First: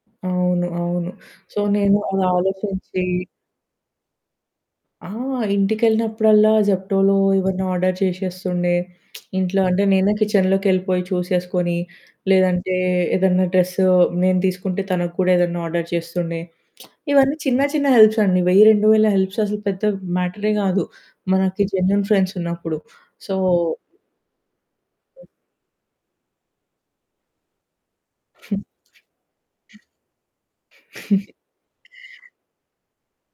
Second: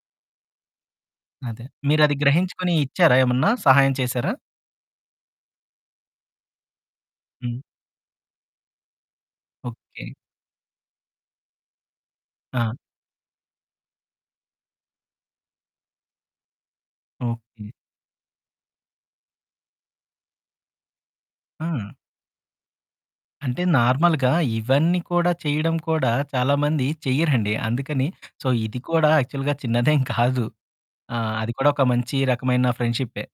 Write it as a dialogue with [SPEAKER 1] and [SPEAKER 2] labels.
[SPEAKER 1] అవును. అవును. సో,
[SPEAKER 2] అదే.
[SPEAKER 1] నేను
[SPEAKER 2] మీరది
[SPEAKER 1] అలా
[SPEAKER 2] గ్రహించుకొనీ
[SPEAKER 1] ఆలోచించీ
[SPEAKER 2] ఇచ్చారా ఏమన్నా, సహాయం చేశారా?
[SPEAKER 1] ఆ! ఇంటికెళ్ళినప్పుడల్లా జెప్టోలో
[SPEAKER 2] హ్మ్.
[SPEAKER 1] ఇవన్నీ ఆర్డర్ చేషేస్తుండే. ఇంట్లో అంటే
[SPEAKER 2] ఓకే.
[SPEAKER 1] నేనే కిచెన్‌లోకెళ్ళిపోయి చూసేసుకొనీ,
[SPEAKER 2] ఆ!
[SPEAKER 1] లేదంటే ఏదన్నా డ్రస్సు నేను తీసుకుంటే తనకు కూడా ఏదన్నా ఆర్డర్ చేస్తుండే. ఇవన్నీ చిన్న
[SPEAKER 2] ఓకే.
[SPEAKER 1] చిన్న హెల్ప్సండి. 1000, 2000 హెల్ప్స్ అసలు పెద్ద మ్యాటరే గాదు, మనకి
[SPEAKER 2] హ్మ్.
[SPEAKER 1] జెన్యూన్ ఫ్రెండ్సున్నప్పుడు.
[SPEAKER 2] అంటే,
[SPEAKER 1] సో
[SPEAKER 2] నార్మల్‌గా ఇవన్నీ కూడా చెయ్యడం కూడా చాలామంది చెయ్యరండి. అందుకని సో, ఇది కూడా యాక్చువల్‌గా చిన్నదేం కాదు. ఆ! అది కూడా ఒక మంచి రకమైన ఫ్రెండ్‌షిప్పే.